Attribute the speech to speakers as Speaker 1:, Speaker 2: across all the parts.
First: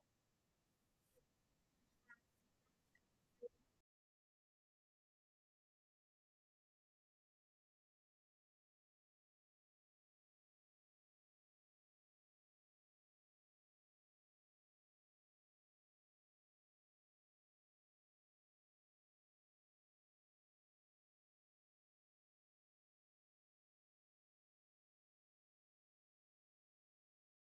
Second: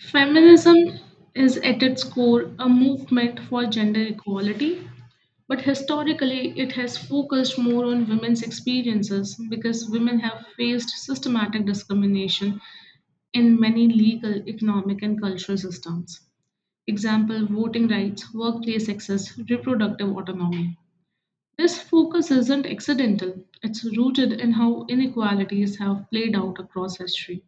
Speaker 1: Feminism is at its core a movement for gender equality, but historically it has focused more on women's experiences because women have faced systematic discrimination in many legal, economic, and cultural systems. Example voting rights, workplace access, reproductive autonomy. This focus isn't accidental, it's rooted in how inequalities have played out across history.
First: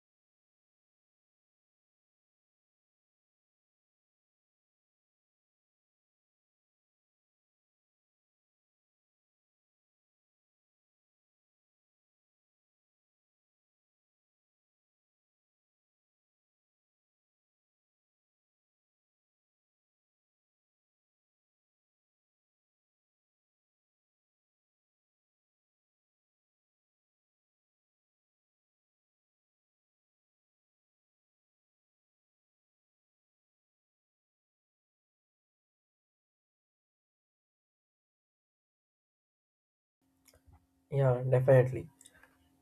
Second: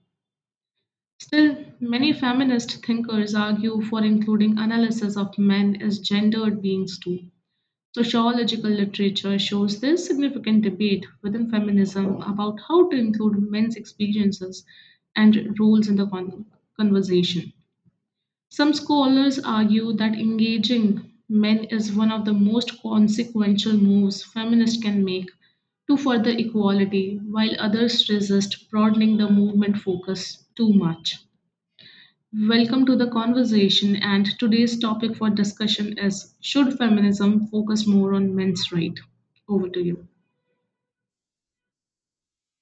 Speaker 1: Still, many feminist thinkers argue for including analysis of men as gendered beings too. Sociological literature shows this significant debate within feminism about how to include men's experiences and roles in the conversation. Some scholars argue that engaging men is one of the most consequential moves feminists can make to further equality, while others resist broadening the movement focus too much. Welcome to the conversation, and today's topic for discussion is, should feminism focus more on men's rights? Over to you.
Speaker 2: Yeah, definitely.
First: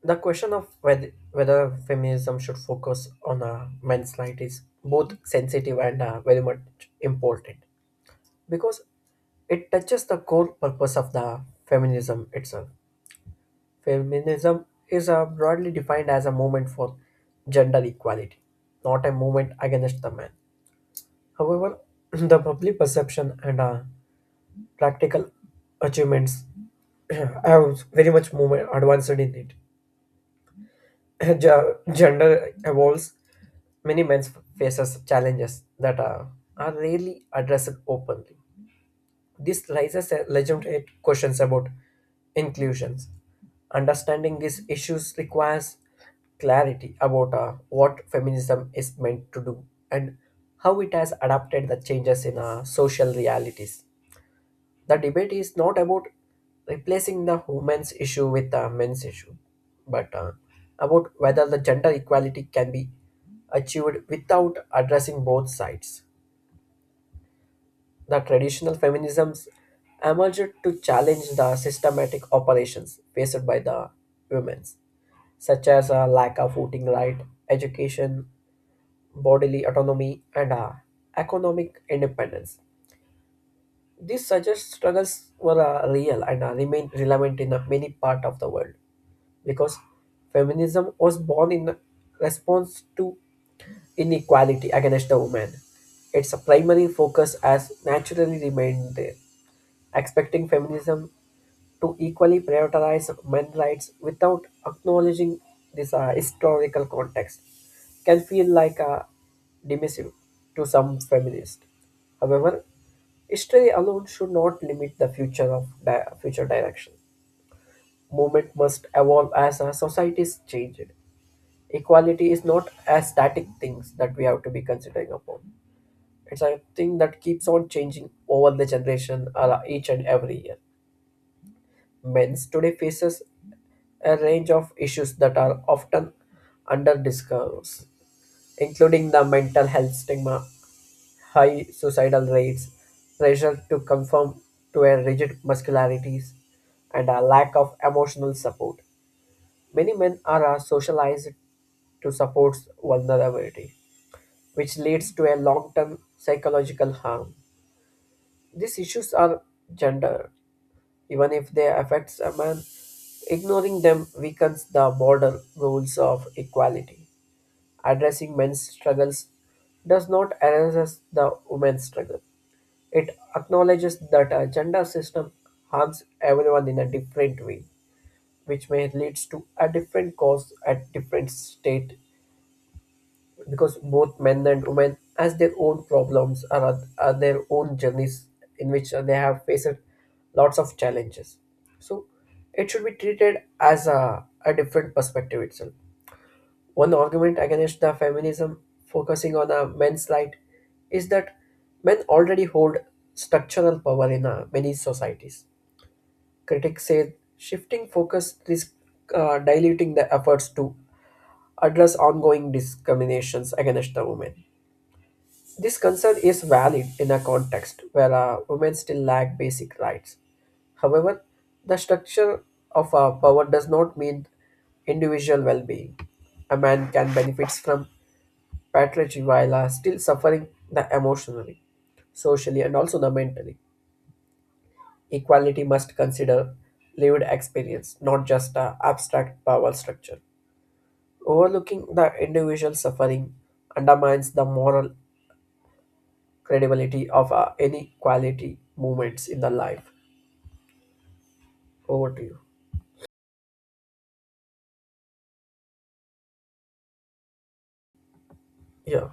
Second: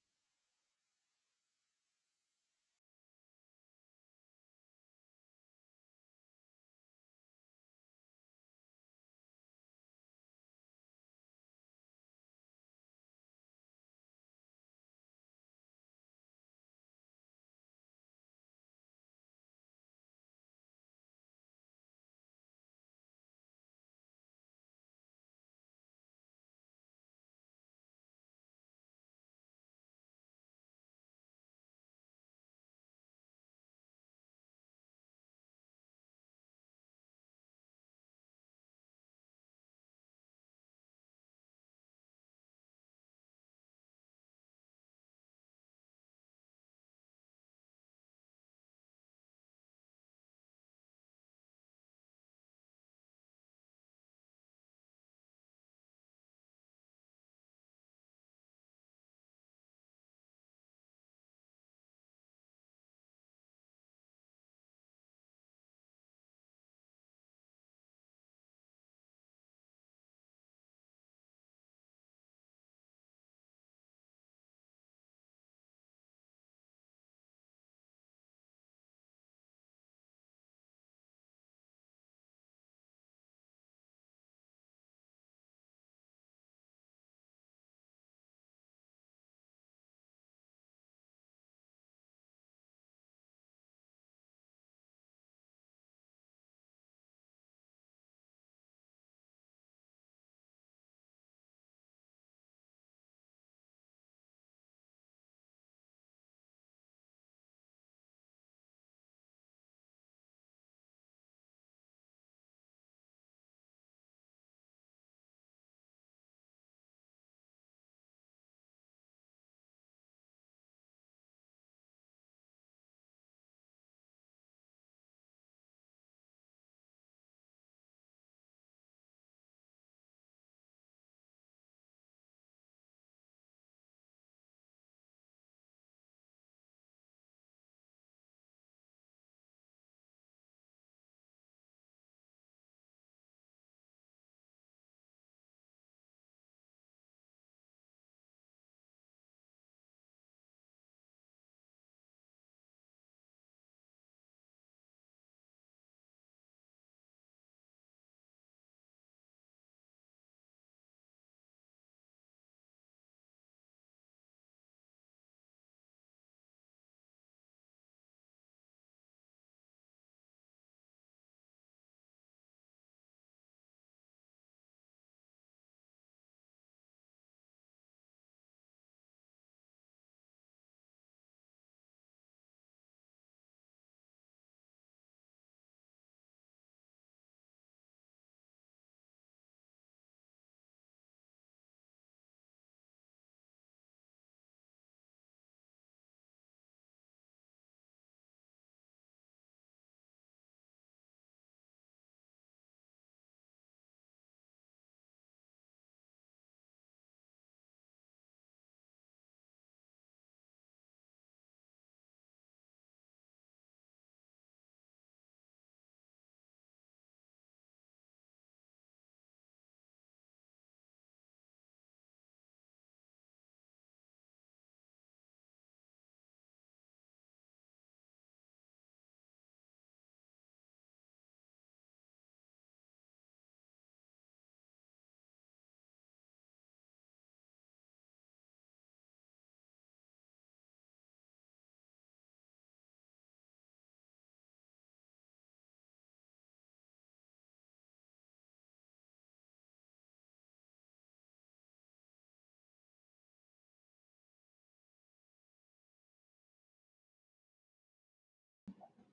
Speaker 2: The question of whether feminism should focus on men's right is both sensitive and very much important because it touches the core purpose of the feminism itself. Feminism is broadly defined as a movement for gender equality, not a movement against the man. However, the public perception and practical achievements have very much movement advanced in it. Gender evolves. Many men faces challenges that are rarely addressed openly. This raises a legitimate questions about inclusions. Understanding these issues requires clarity about what feminism is meant to do and how it has adapted the changes in social realities. The debate is not about replacing the women's issue with the men's issue, but about whether the gender equality can be achieved without addressing both sides. The traditional feminisms emerged to challenge the systematic operations faced by the women, such as a lack of voting right, education, bodily autonomy, and economic independence. These such as struggles were real and remain relevant in many parts of the world because feminism was born in response to inequality against the woman. Its primary focus has naturally remained there. Expecting feminism to equally prioritize men's rights without acknowledging this historical context can feel like a dismissive to some feminists. However, history alone should not limit the future of future direction. Movement must evolve as our societies change. Equality is not a static things that we have to be considering upon. It's a thing that keeps on changing over the generation or each and every year. Men's today faces a range of issues that are often underdiscussed, including the mental health stigma, high suicidal rates, pressure to conform to a rigid masculinities, and a lack of emotional support. Many men are socialized to support vulnerability, which leads to a long term psychological harm. These issues are gender even if they affect someone. Ignoring them weakens the broader rules of equality. Addressing men's struggles does not erase the women's struggle. It acknowledges that a gender system harms everyone in a different way, which may lead to a different cause at different state because both men and women has their own problems are their own journeys in which they have faced lots of challenges, so it should be treated as a different perspective itself. One argument against the feminism focusing on a men's right is that men already hold structural power in many societies. Critics say shifting focus risks diluting the efforts to address ongoing discriminations against the women. This concern is valid in a context where women still lack basic rights. However, the structure of power does not mean individual well being. A man can benefit from patronage while still suffering the emotionally, socially, and also the mentally. Equality must consider lived experience, not just abstract power structure. Overlooking the individual suffering undermines the moral credibility of any quality moments in the life. Over to you. Yeah,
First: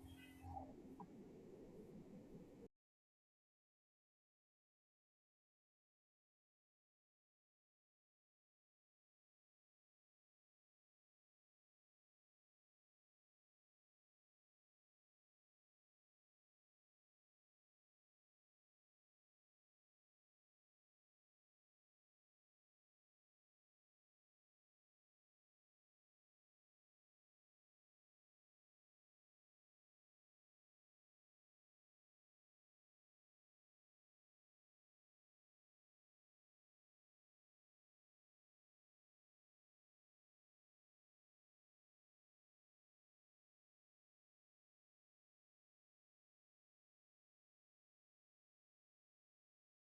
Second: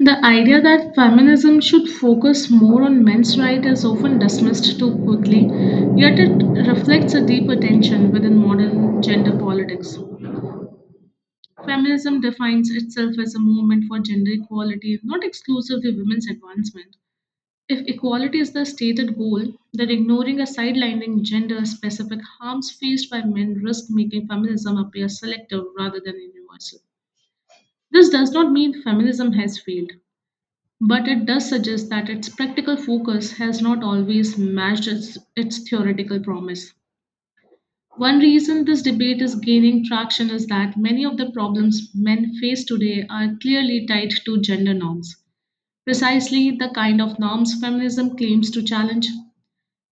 Speaker 1: The idea that feminism should focus more on men's rights is often dismissed too quickly, yet it reflects a deeper tension within modern gender politics. Feminism defines itself as a movement for gender equality, not exclusively women's advancement. If equality is the stated goal, then ignoring or sidelining gender specific harms faced by men risk making feminism appear selective rather than universal. This does not mean feminism has failed, but it does suggest that its practical focus has not always matched its theoretical promise. One reason this debate is gaining traction is that many of the problems men face today are clearly tied to gender norms, precisely the kind of norms feminism claims to challenge.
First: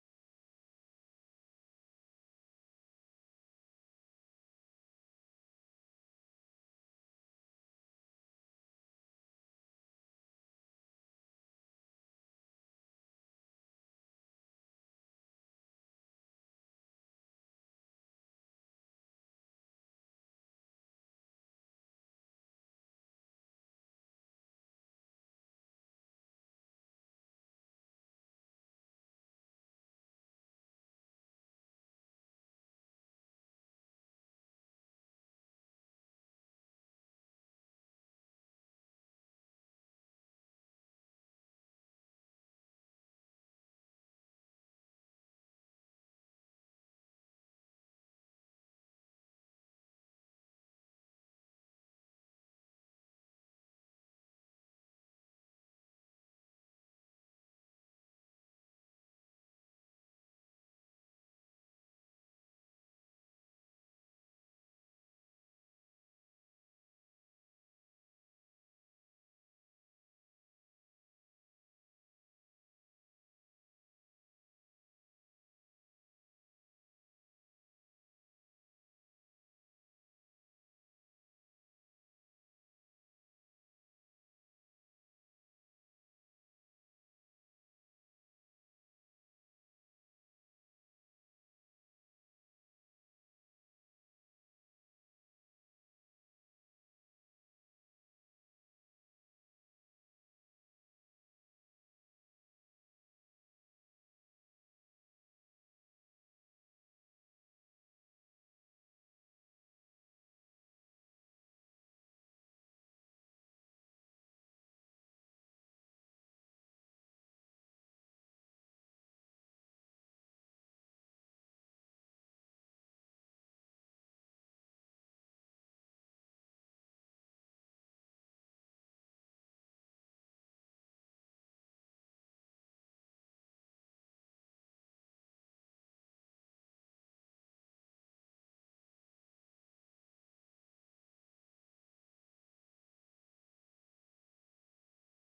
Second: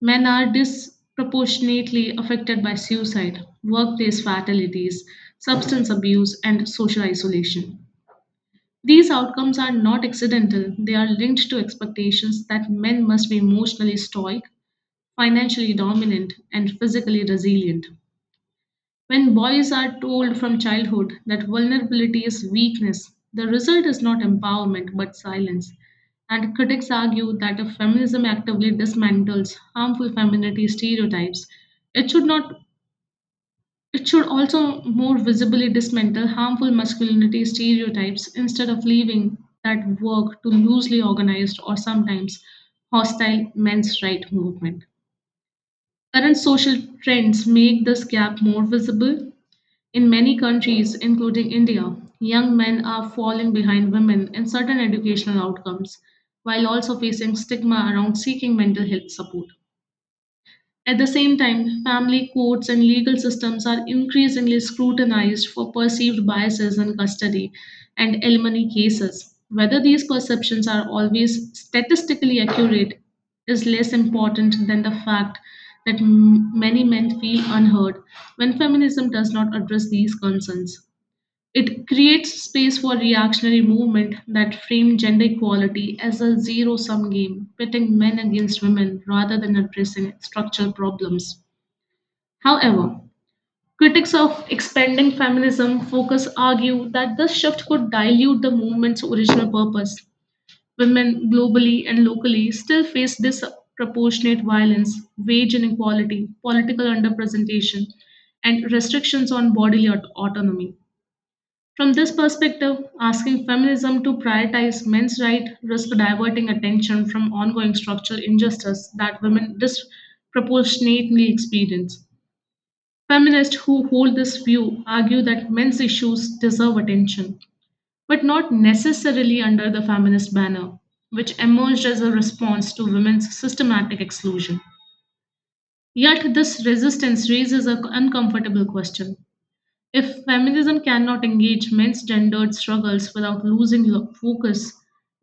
Speaker 1: Men are disproportionately affected by suicide, workplace fatalities, substance abuse, and social isolation. These outcomes are not accidental, they are linked to expectations that men must be emotionally stoic, financially dominant, and physically resilient. When boys are told from childhood that vulnerability is weakness, the result is not empowerment but silence. And critics argue that if feminism actively dismantles harmful femininity stereotypes, it should not it should also more visibly dismantle harmful masculinity stereotypes instead of leaving that work to loosely organized or sometimes hostile men's right movement. Current social trends make this gap more visible. In many countries, including India, young men are falling behind women in certain educational outcomes while also facing stigma around seeking mental health support. At the same time, family courts and legal systems are increasingly scrutinized for perceived biases in custody and alimony cases. Whether these perceptions are always statistically accurate is less important than the fact that many men feel unheard when feminism does not address these concerns. It creates space for reactionary movement that frame gender equality as a zero sum game, pitting men against women rather than addressing structural problems. However, critics of expanding feminism focus argue that this shift could dilute the movement's original purpose. Women globally and locally still face disproportionate violence, wage inequality, political underrepresentation, and restrictions on bodily autonomy. From this perspective, asking feminism to prioritize men's rights risks diverting attention from ongoing structural injustice that women disproportionately experience. Feminists who hold this view argue that men's issues deserve attention, but not necessarily under the feminist banner, which emerged as a response to women's systematic exclusion. Yet, this resistance raises an uncomfortable question. If feminism cannot engage men's gendered struggles without focus,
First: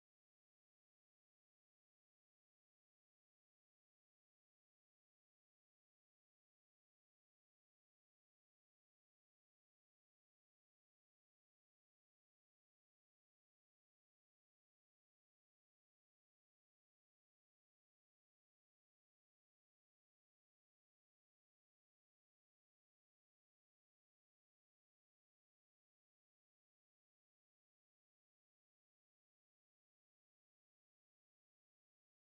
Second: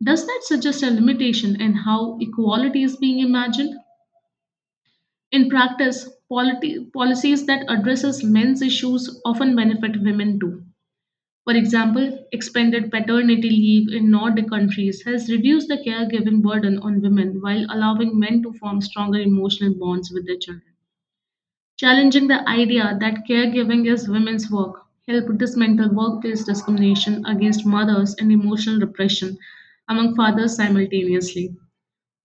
Speaker 1: does that suggest a limitation in how equality is being imagined? In practice, policies that addresses men's issues often benefit women too. For example, expanded paternity leave in Nordic countries has reduced the caregiving burden on women while allowing men to form stronger emotional bonds with their children. Challenging the idea that caregiving is women's work helped dismantle workplace discrimination against mothers and emotional repression among fathers simultaneously.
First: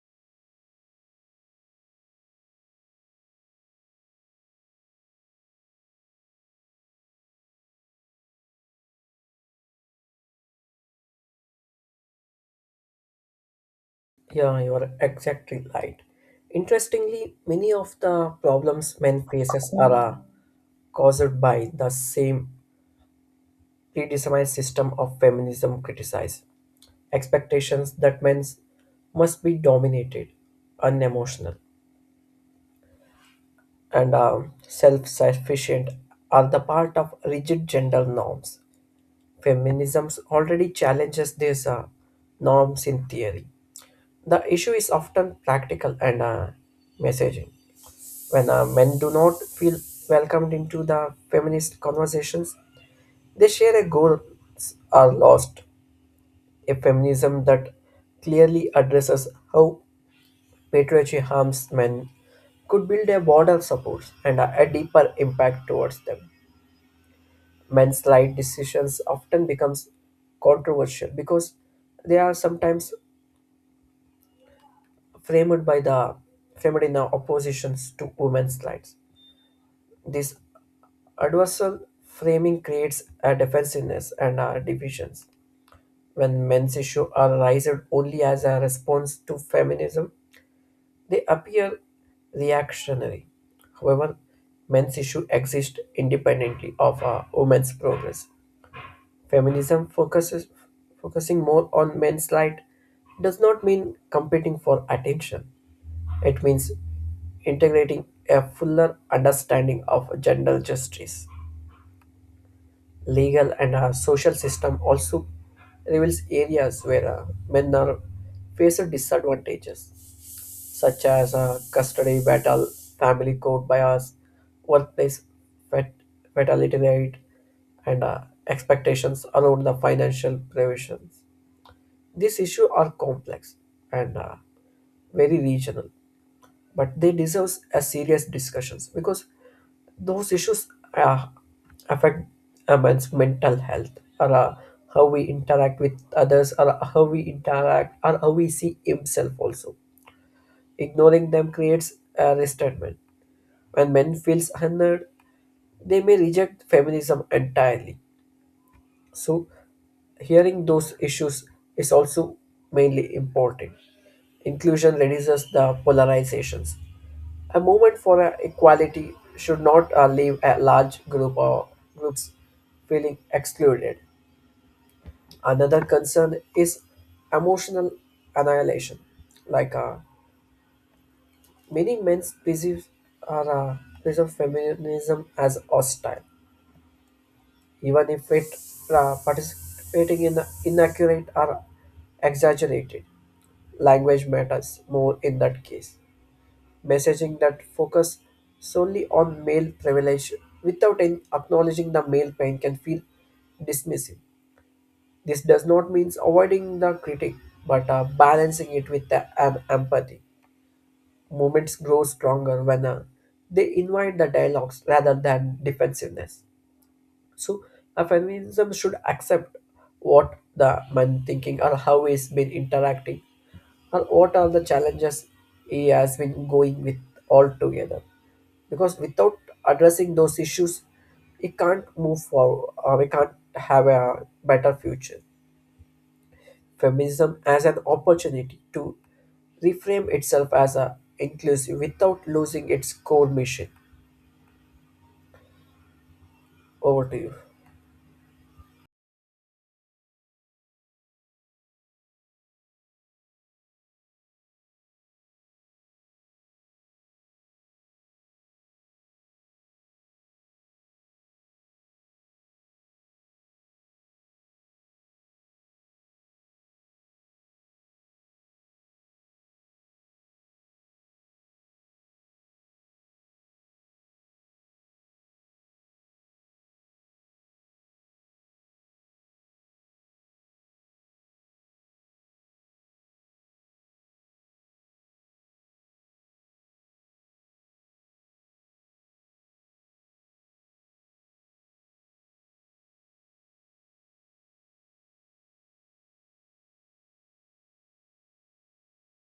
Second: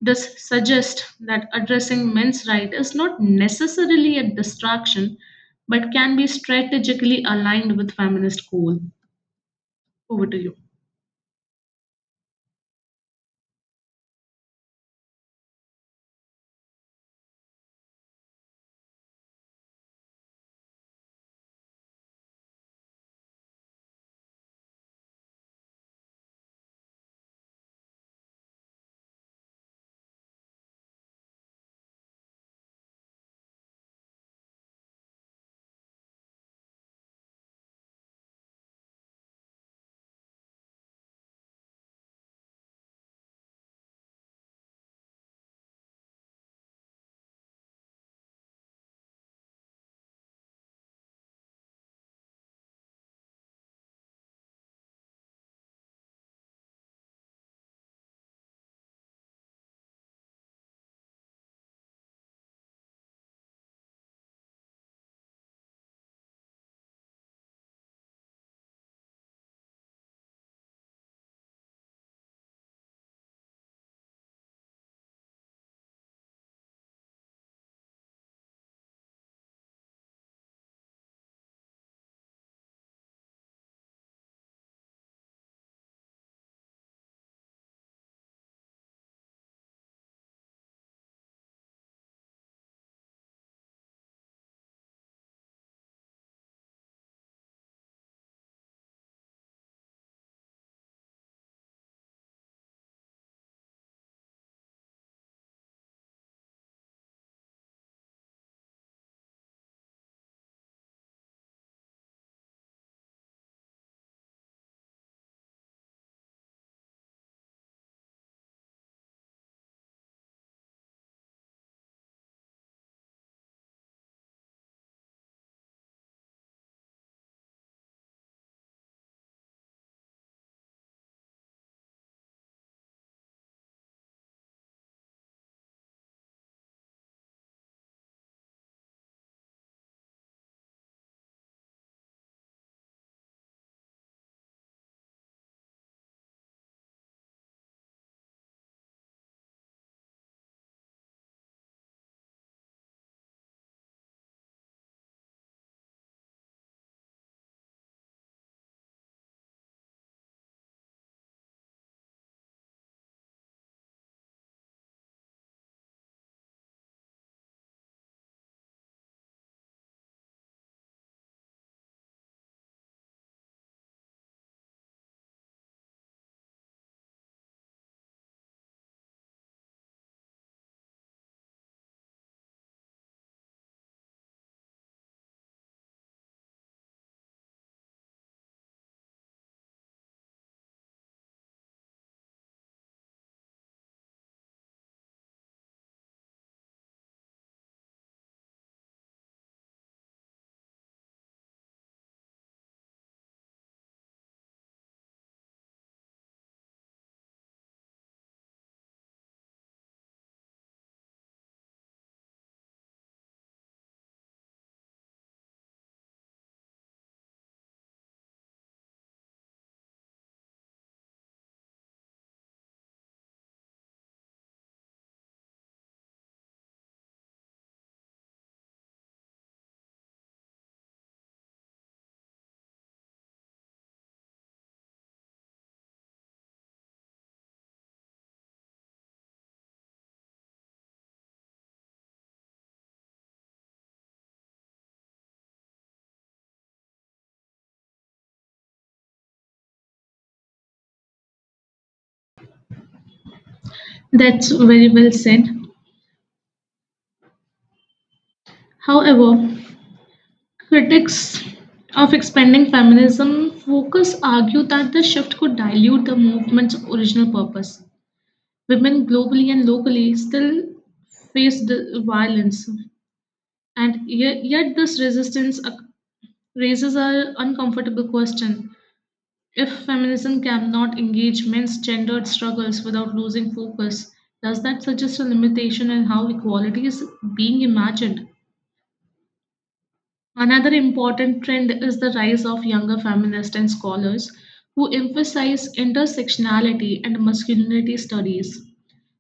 Speaker 1: This suggests that addressing men's rights is not necessarily a distraction but can be strategically aligned with feminist goal. Over to you.
Speaker 2: yeah, you are exactly right. Interestingly, many of the problems men faces are caused by the same predetermined system of feminism criticized. Expectations that men must be dominated, unemotional, and self-sufficient are the part of rigid gender norms. Feminism already challenges these norms in theory. The issue is often practical and messaging. When men do not feel welcomed into the feminist conversations, they share a goal are lost. A feminism that clearly addresses how patriarchy harms men could build a broader support and a deeper impact towards them. Men's light decisions often becomes controversial because they are sometimes framed by the framed in the oppositions to women's rights. This adversarial framing creates a defensiveness and divisions. When men's issues are raised only as a response to feminism, they appear reactionary. However, men's issues exist independently of women's progress. Feminism focuses Focusing more on men's light does not mean competing for attention. It means integrating a fuller understanding of gender justice. Legal and social system also reveals areas where men are face disadvantages, such as custody battle, family court bias, workplace fat- fatality rate, and expectations around the financial provisions. These issues are complex and very regional, but they deserve a serious discussions because those issues uh, affect one's mental health, or how we interact with others, or how we see himself also. Ignoring them creates a resentment. When men feels unheard, they may reject feminism entirely. So hearing those issues is also mainly important. Inclusion reduces the polarizations. A movement for equality should not leave a large group or groups feeling excluded. Another concern is emotional annihilation. Like uh, Many men perceive, perceive feminism as hostile, even if it participating in inaccurate or exaggerated. Language matters more in that case. Messaging that focus solely on male privilege without acknowledging the male pain can feel dismissive. This does not mean avoiding the critic, but balancing it with the empathy. Movements grow stronger when they invite the dialogues rather than defensiveness. So, a feminism should accept what the man thinking or how he's been interacting or what are the challenges he has been going with altogether, because without addressing those issues we can't move forward, we can't have a better future. Feminism as an opportunity to reframe itself as a inclusive without losing its core mission. Over to you.
Speaker 1: That's very well said. However, critics of expanding feminism focus argue that the shift could dilute the movement's original purpose. Women globally and locally still face the violence, and yet this raises an uncomfortable question. If feminism cannot engage men's gendered struggles without losing focus, does that suggest a limitation in how equality is being imagined? Another important trend is the rise of younger feminists and scholars who emphasize intersectionality and masculinity studies.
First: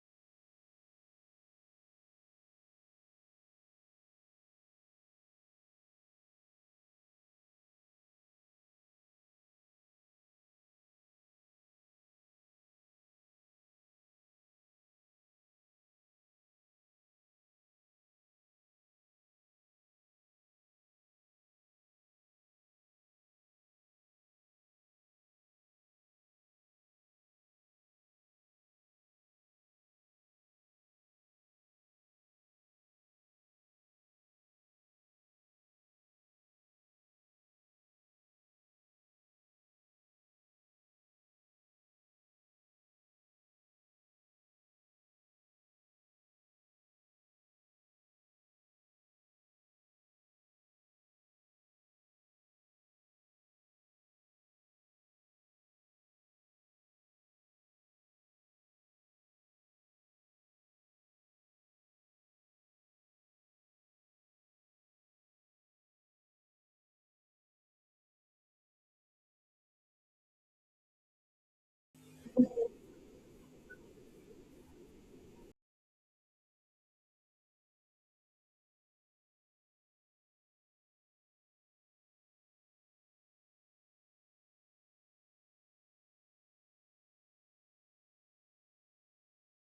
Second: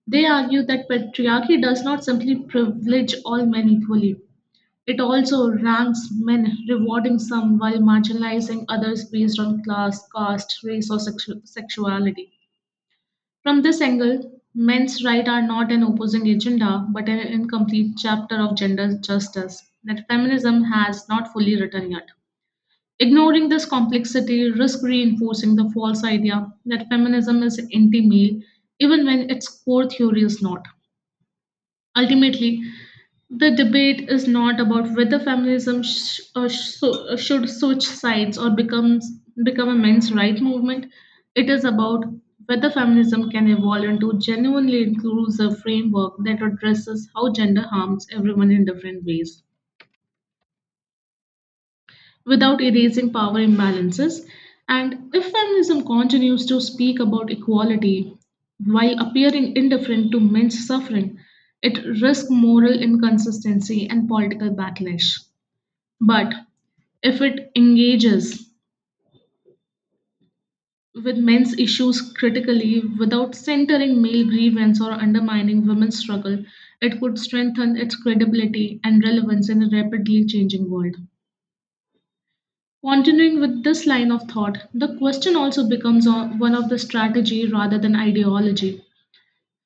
Speaker 1: They argue that patriarchy does not simply privilege all men equally, it also ranks men, rewarding some while marginalizing others based on class, caste, race, or sexuality. From this angle, men's rights are not an opposing agenda but an incomplete chapter of gender justice that feminism has not fully written yet. Ignoring this complexity risks reinforcing the false idea that feminism is anti male, even when its core theory is not. Ultimately, the debate is not about whether feminism should switch sides or become a men's right movement. It is about whether feminism can evolve into a genuinely inclusive framework that addresses how gender harms everyone in different ways, without erasing power imbalances. And if feminism continues to speak about equality while appearing indifferent to men's suffering, it risks moral inconsistency and political backlash. But if it engages with men's issues critically without centering male grievance or undermining women's struggle, it could strengthen its credibility and relevance in a rapidly changing world. Continuing with this line of thought, the question also becomes one of the strategy rather than ideology.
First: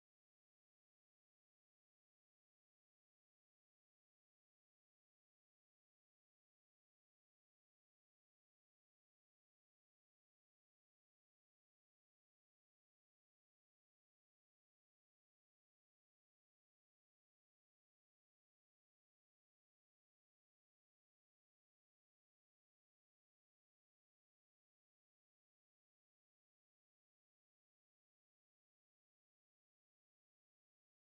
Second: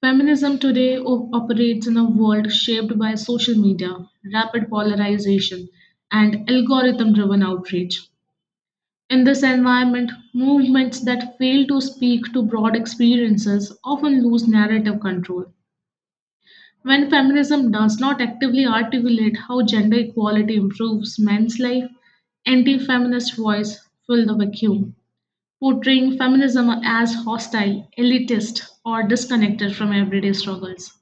Speaker 1: Feminism today operates in a world shaped by social media, rapid polarization, and algorithm driven outrage. In this environment, movements that fail to speak to broad experiences often lose narrative control. When feminism does not actively articulate how gender equality improves men's life, anti feminist voice fill the vacuum, portraying feminism as hostile, elitist, or disconnected from everyday struggles.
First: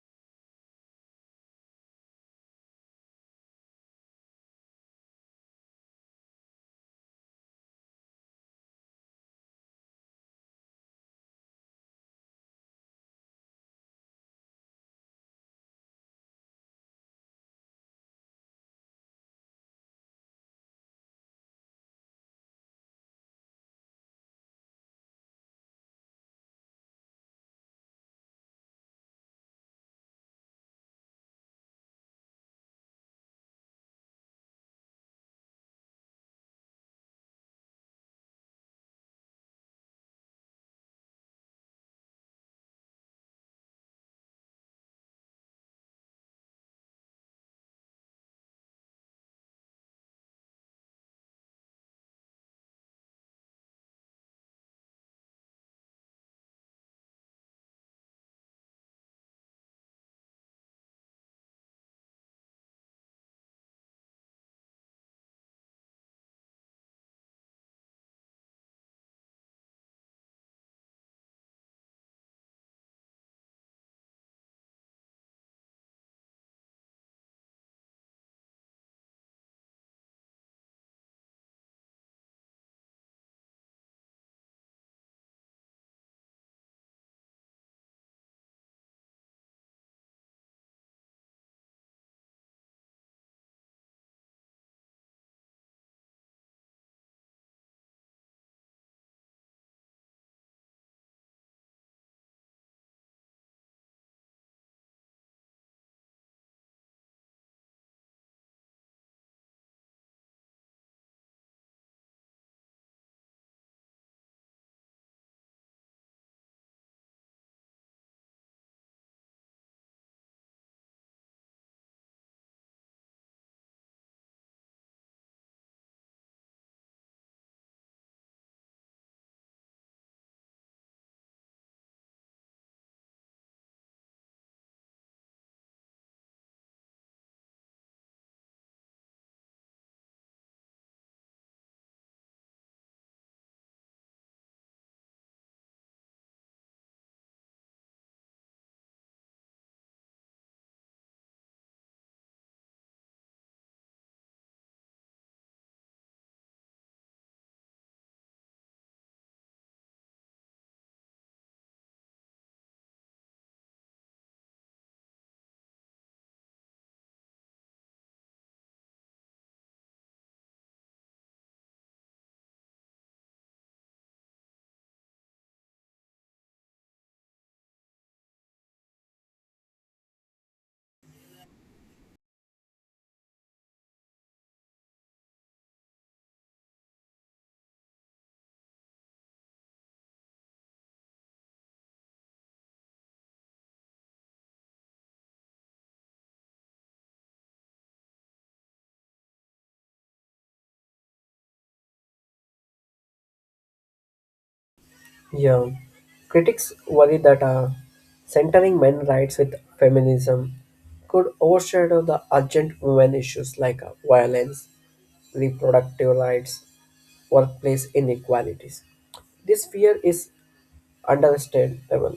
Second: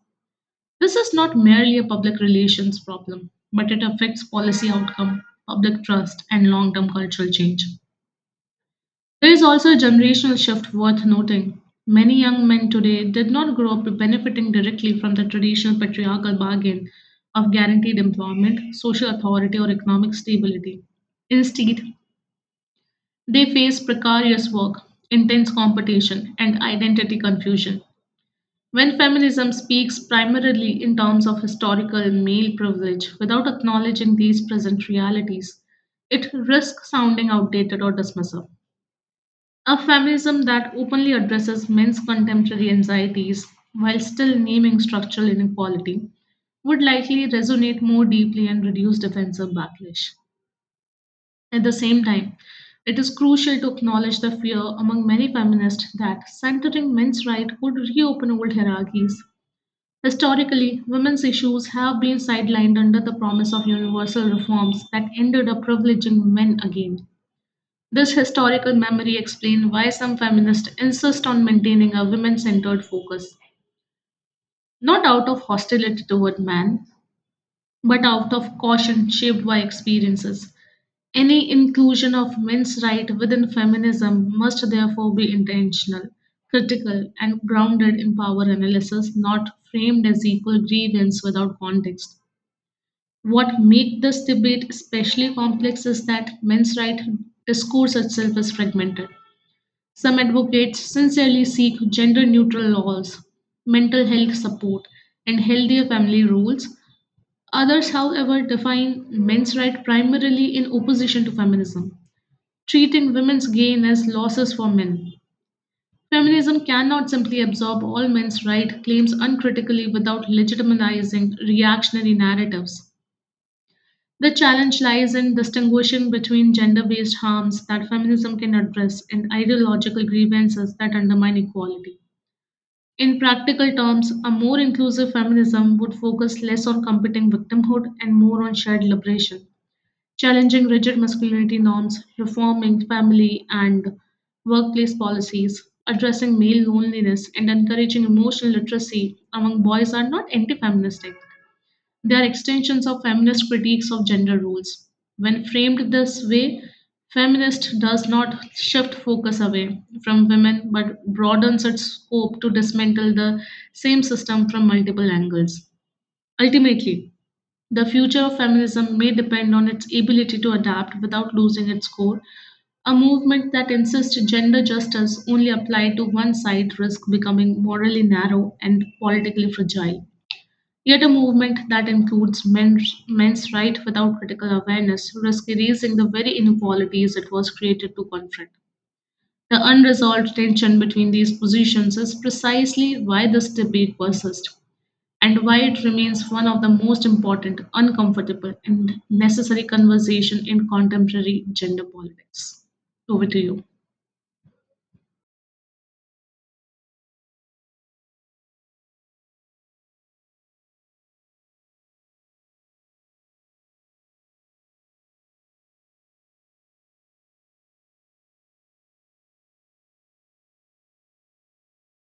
Speaker 1: This is not merely a public relations problem, but it affects policy outcome, public trust, and long term cultural change. There is also a generational shift worth noting. Many young men today did not grow up benefiting directly from the traditional patriarchal bargain of guaranteed employment, social authority, or economic stability. Instead, they face precarious work, intense competition, and identity confusion. When feminism speaks primarily in terms of historical and male privilege without acknowledging these present realities, it risks sounding outdated or dismissive. A feminism that openly addresses men's contemporary anxieties while still naming structural inequality would likely resonate more deeply and reduce defensive backlash. At the same time, it is crucial to acknowledge the fear among many feminists that centering men's rights would reopen old hierarchies. Historically, women's issues have been sidelined under the promise of universal reforms that ended up privileging men again. This historical memory explains why some feminists insist on maintaining a women centered focus, not out of hostility toward man, but out of caution shaped by experiences. Any inclusion of men's rights within feminism must therefore be intentional, critical, and grounded in power analysis, not framed as equal grievance without context. What makes this debate especially complex is that men's rights discourse itself is fragmented. Some advocates sincerely seek gender neutral laws, mental health support, and healthier family rules. Others, however, define men's rights primarily in opposition to feminism, treating women's gain as losses for men. Feminism cannot simply absorb all men's right claims uncritically without legitimizing reactionary narratives. The challenge lies in distinguishing between gender based harms that feminism can address and ideological grievances that undermine equality. In practical terms, a more inclusive feminism would focus less on competing victimhood and more on shared liberation. Challenging rigid masculinity norms, reforming family and workplace policies, addressing male loneliness, and encouraging emotional literacy among boys are not anti feministic. They are extensions of feminist critiques of gender roles. When framed this way, feminist does not shift focus away from women but broadens its scope to dismantle the same system from multiple angles. Ultimately, the future of feminism may depend on its ability to adapt without losing its core. A movement that insists gender justice only applied to one side risks becoming morally narrow and politically fragile. Yet a movement that includes men's rights without critical awareness risks erasing the very inequalities it was created to confront. The unresolved tension between these positions is precisely why this debate persists and why it remains one of the most important, uncomfortable, and necessary conversation in contemporary gender politics. Over to you.
Speaker 2: Yeah, critics worry that centering men's rights with feminism could overshadow the urgent women issues like violence, reproductive rights, workplace inequalities. This fear is understandable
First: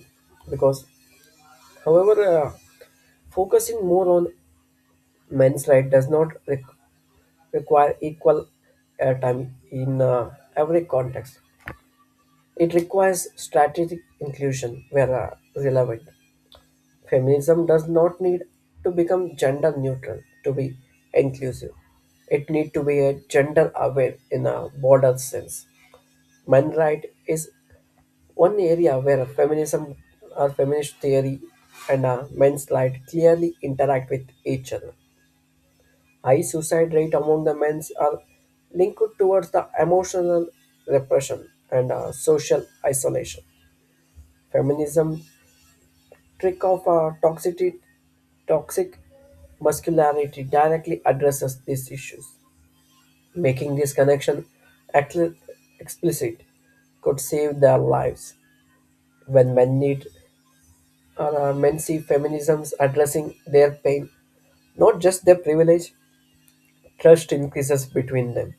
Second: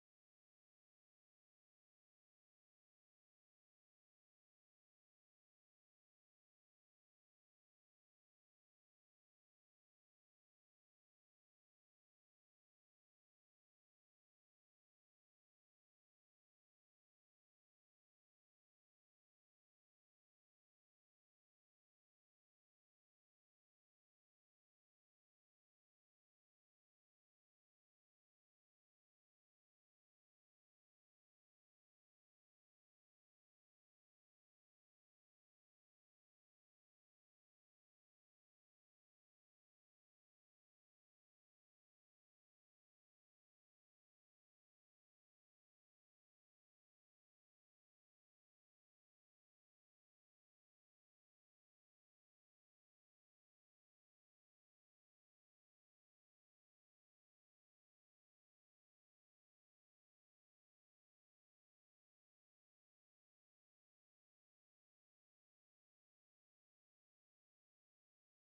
Speaker 2: because however, focusing more on men's right does not require equal airtime in every context. It requires strategic inclusion where relevant. Feminism does not need to become gender neutral to be inclusive, it need to be a gender aware in a broader sense. Men's right is one area where feminism or feminist theory and men's light clearly interact with each other. High suicide rate among the men's are linked towards the emotional repression and social isolation. Feminism trick of toxicity, toxic masculinity, directly addresses these issues. Making this connection atl- explicit could save their lives when men need. Or men see feminisms addressing their pain, not just their privilege, trust increases between them,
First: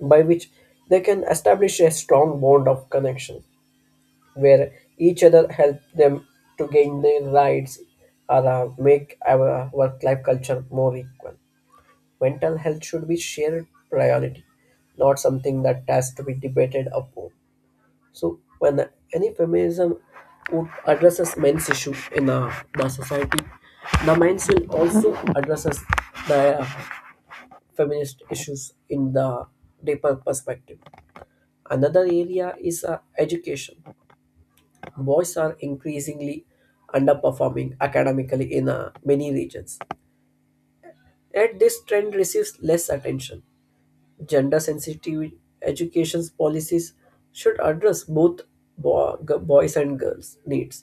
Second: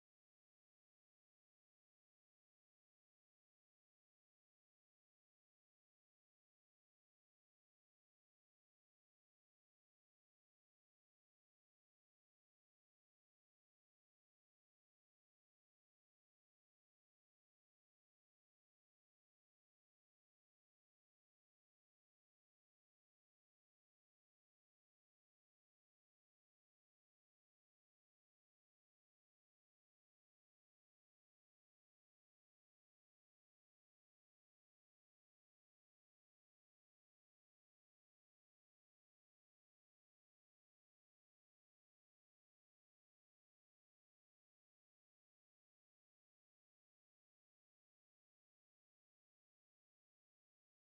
Speaker 2: by which they can establish a strong bond of connection where each other help them to gain their rights, or make our work life culture more equal. Mental health should be shared priority, not something that has to be debated upon. So when any feminism would addresses men's issue in the society, the men's will also addresses the feminist issues in the deeper perspective. Another area is education. Boys are increasingly underperforming academically in many regions. Yet this trend receives less attention. Gender sensitive education policies should address both boys and girls' needs.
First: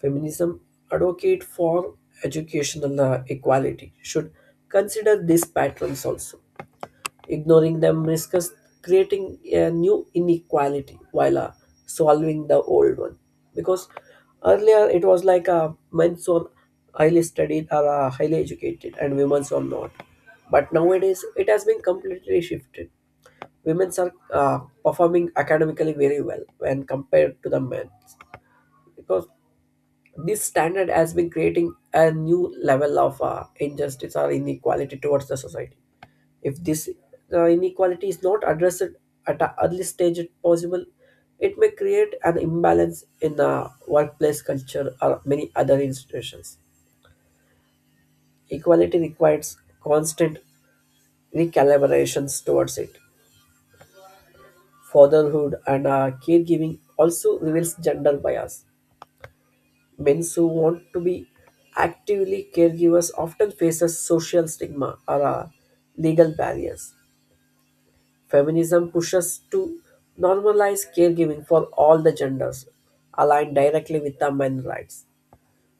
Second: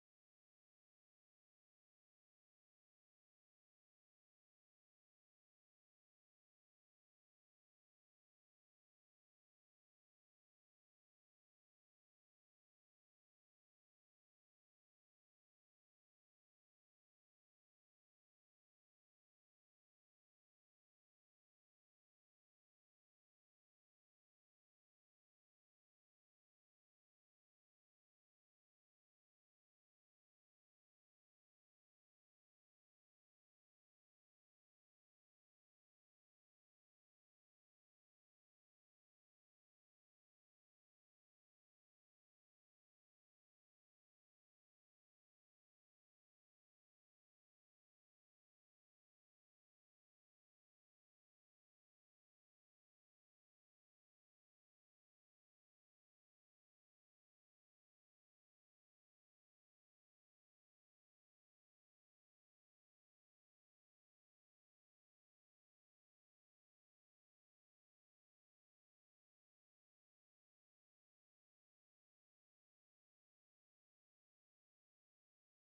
Speaker 2: Feminism advocate for educational equality should consider these patterns also. Ignoring them risks creating a new inequality while solving the old one. Because earlier it was like men's are highly studied or highly educated and women's are not. But nowadays it has been completely shifted. Women's are performing academically very well when compared to the men, because this standard has been creating a new level of injustice or inequality towards the society. If this inequality is not addressed at an early stage if possible, it may create an imbalance in the workplace culture or many other institutions. Equality requires constant recalibrations towards it. Fatherhood and caregiving also reveals gender bias. Men's who want to be actively caregivers often faces social stigma or legal barriers. Feminism pushes to normalize caregiving for all the genders, aligned directly with the men's rights.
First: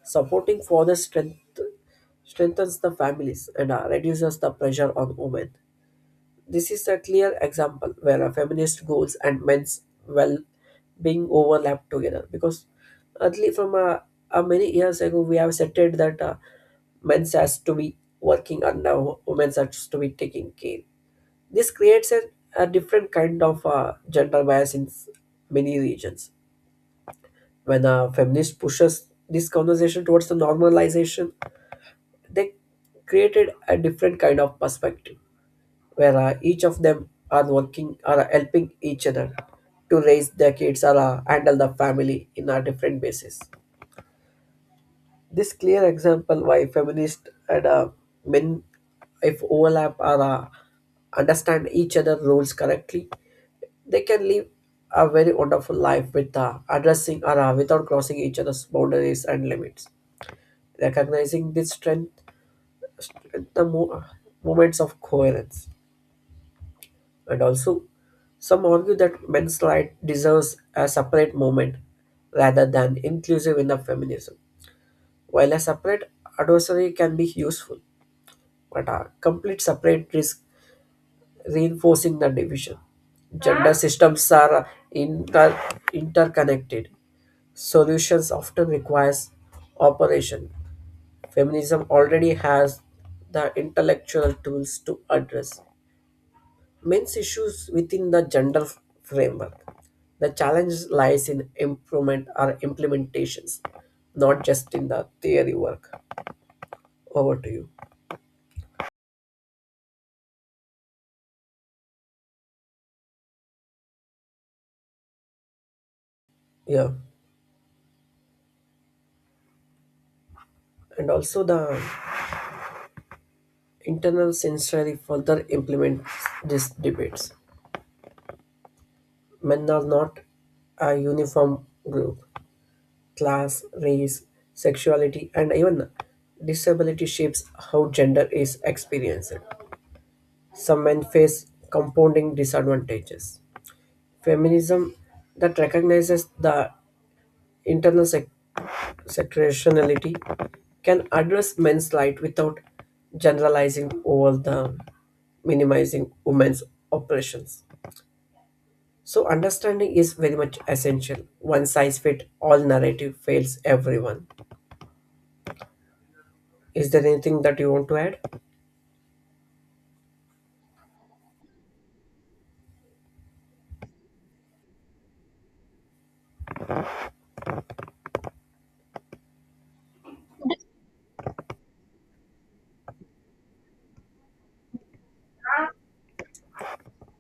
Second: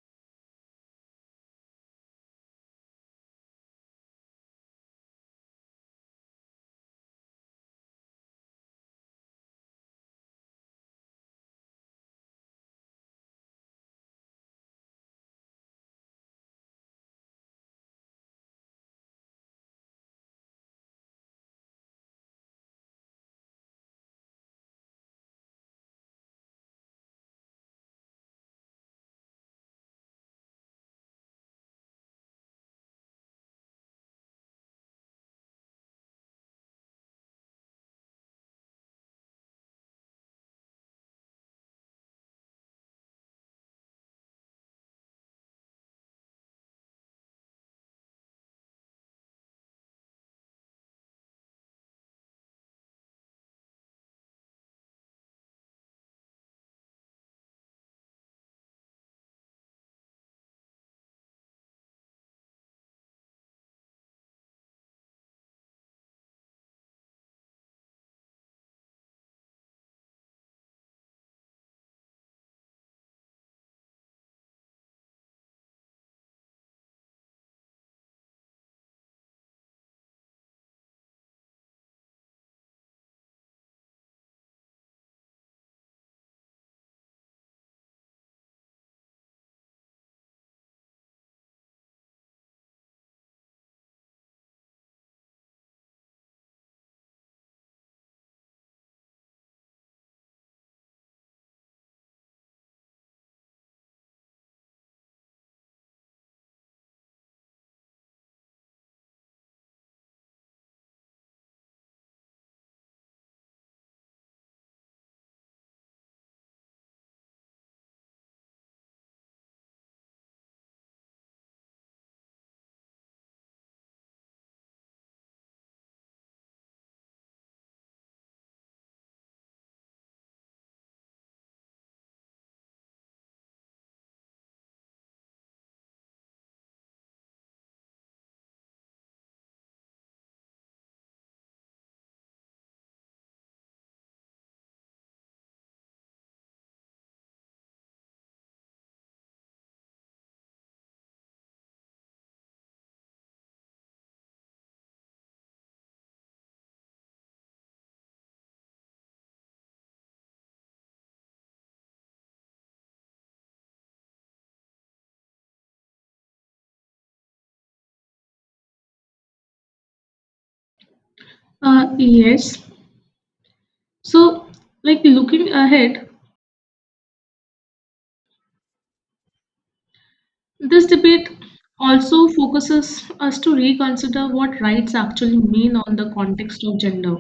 Speaker 2: Supporting fathers strength, Strengthens the families and reduces the pressure on women. This is a clear example where a feminist goals and men's well being overlap together, because early from many years ago we have stated that men's has to be working and now women's has to be taking care. This creates a different kind of gender bias in many regions. When a feminist pushes this conversation towards the normalization, they created a different kind of perspective where each of them are working or helping each other to raise their kids, or handle the family in a different basis. This clear example why feminists and men, if overlap or understand each other roles correctly, they can live a very wonderful life with addressing or without crossing each other's boundaries and limits. Recognizing this strength, the moments of coherence. And also, some argue that men's rights deserves a separate movement rather than inclusive in the feminism. While a separate adversary can be useful, but a complete separate risk reinforcing the division. Gender systems are interconnected. Solutions often requires operation. Feminism already has the intellectual tools to address men's issues within the gender framework. The challenge lies in improvement or implementations, not just in the theory work. Over to you. Yeah. And also the internal sensory further implements these debates. Men are not a uniform group. Class, race, sexuality, and even disability shapes how gender is experienced. Some men face compounding disadvantages. Feminism that recognizes the internal secretionality can address men's plight without generalizing over the minimizing women's oppressions. So understanding is very much essential. One size fit all narrative fails everyone. Is there anything that you want to add?
Speaker 1: Yes. So, Looking ahead, this debate also focuses us to reconsider what rights actually mean on the context of gender.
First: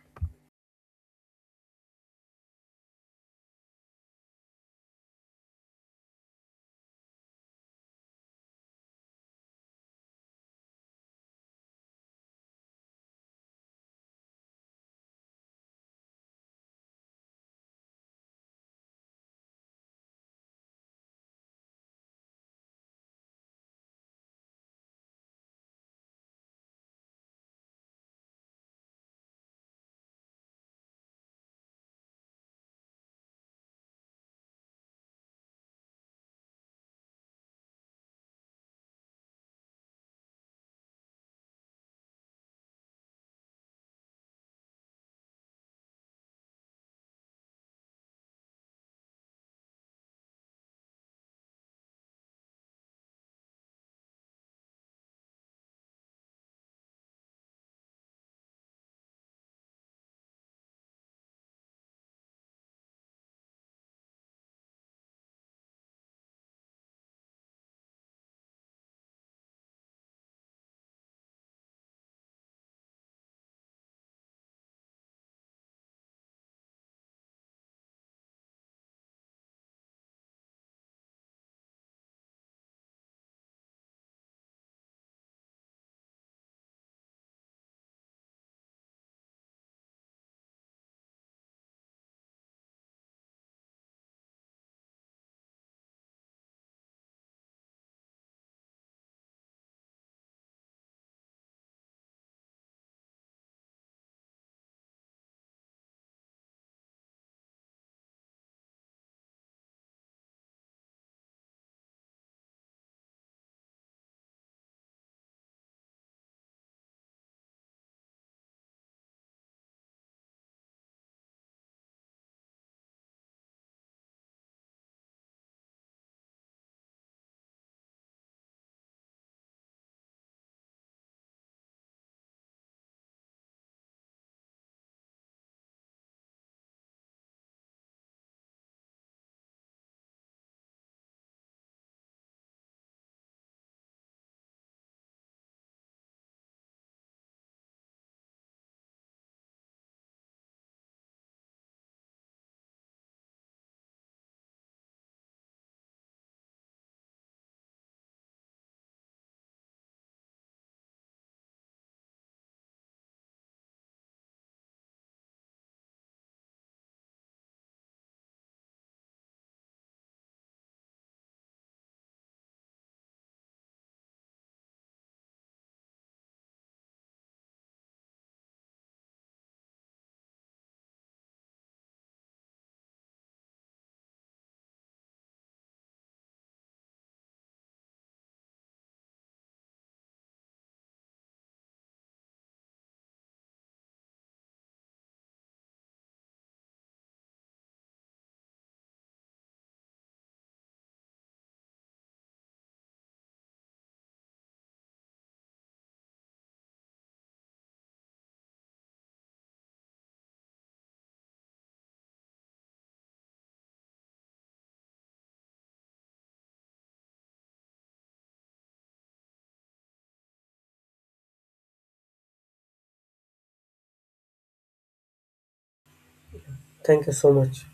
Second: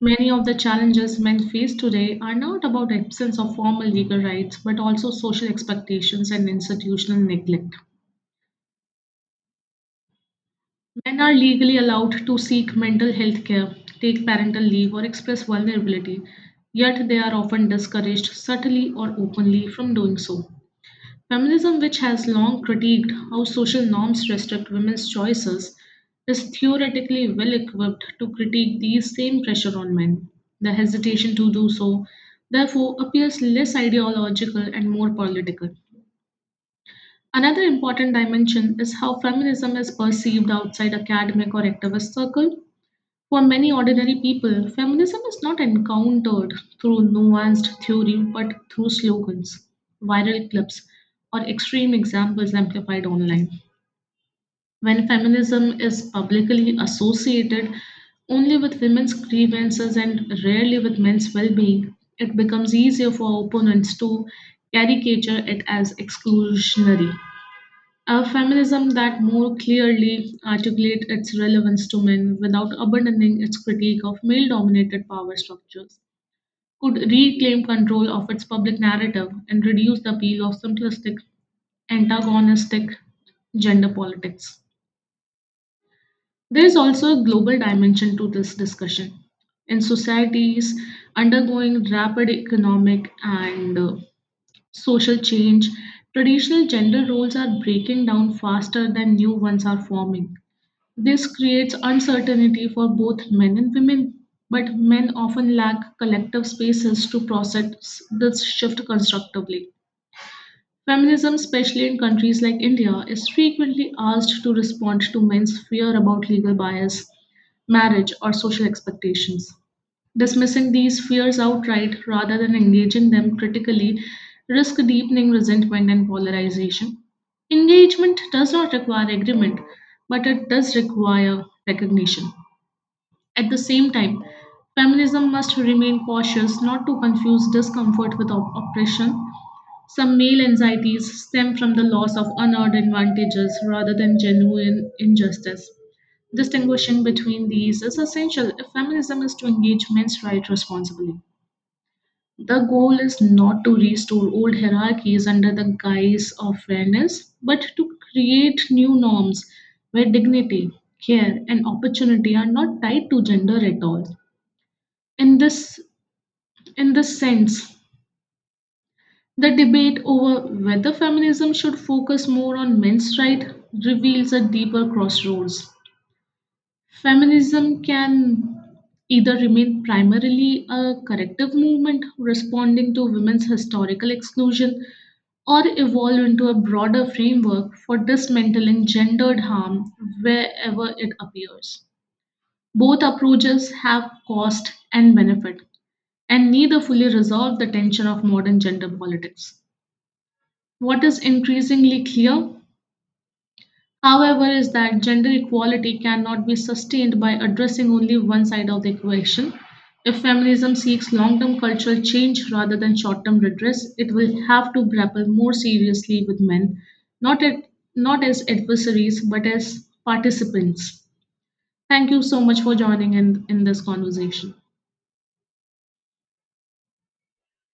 Speaker 1: Many of the challenges men face today are not about absence of formal legal rights, but also social expectations and institutional neglect. Men are legally allowed to seek mental health care, take parental leave, or express vulnerability, yet they are often discouraged subtly or openly from doing so. Feminism, which has long critiqued how social norms restrict women's choices, is theoretically well equipped to critique these same pressure on men. The hesitation to do so, therefore, appears less ideological and more political. Another important dimension is how feminism is perceived outside academic or activist circle. For many ordinary people, feminism is not encountered through nuanced theory but through slogans, viral clips, or extreme examples amplified online. When feminism is publicly associated only with women's grievances and rarely with men's well being, it becomes easier for opponents to caricature it as exclusionary. A feminism that more clearly articulates its relevance to men without abandoning its critique of male dominated power structures could reclaim control of its public narrative and reduce the appeal of simplistic, antagonistic gender politics. There is also a global dimension to this discussion. In societies undergoing rapid economic and social change, traditional gender roles are breaking down faster than new ones are forming. This creates uncertainty for both men and women, but men often lack collective spaces to process this shift constructively. Feminism, especially in countries like India, is frequently asked to respond to men's fear about legal bias, marriage, or social expectations. Dismissing these fears outright rather than engaging them critically risk deepening resentment and polarization. Engagement does not require agreement, but it does require recognition. At the same time, feminism must remain cautious not to confuse discomfort with oppression. Some male anxieties stem from the loss of unearned advantages rather than genuine injustice. Distinguishing between these is essential if feminism is to engage men's rights responsibly. The goal is not to restore old hierarchies under the guise of fairness, but to create new norms where dignity, care, and opportunity are not tied to gender at all. In this, in this sense, the debate over whether feminism should focus more on men's rights reveals a deeper crossroads. Feminism can either remain primarily a corrective movement responding to women's historical exclusion or evolve into a broader framework for dismantling gendered harm wherever it appears. Both approaches have cost and benefit, and neither fully resolve the tension of modern gender politics. What is increasingly clear, however, is that gender equality cannot be sustained by addressing only one side of the equation. If feminism seeks long term cultural change rather than short term redress, it will have to grapple more seriously with men, not, at, not as adversaries, but as participants. Thank you so much for joining in this conversation.
Speaker 2: Thank you so much.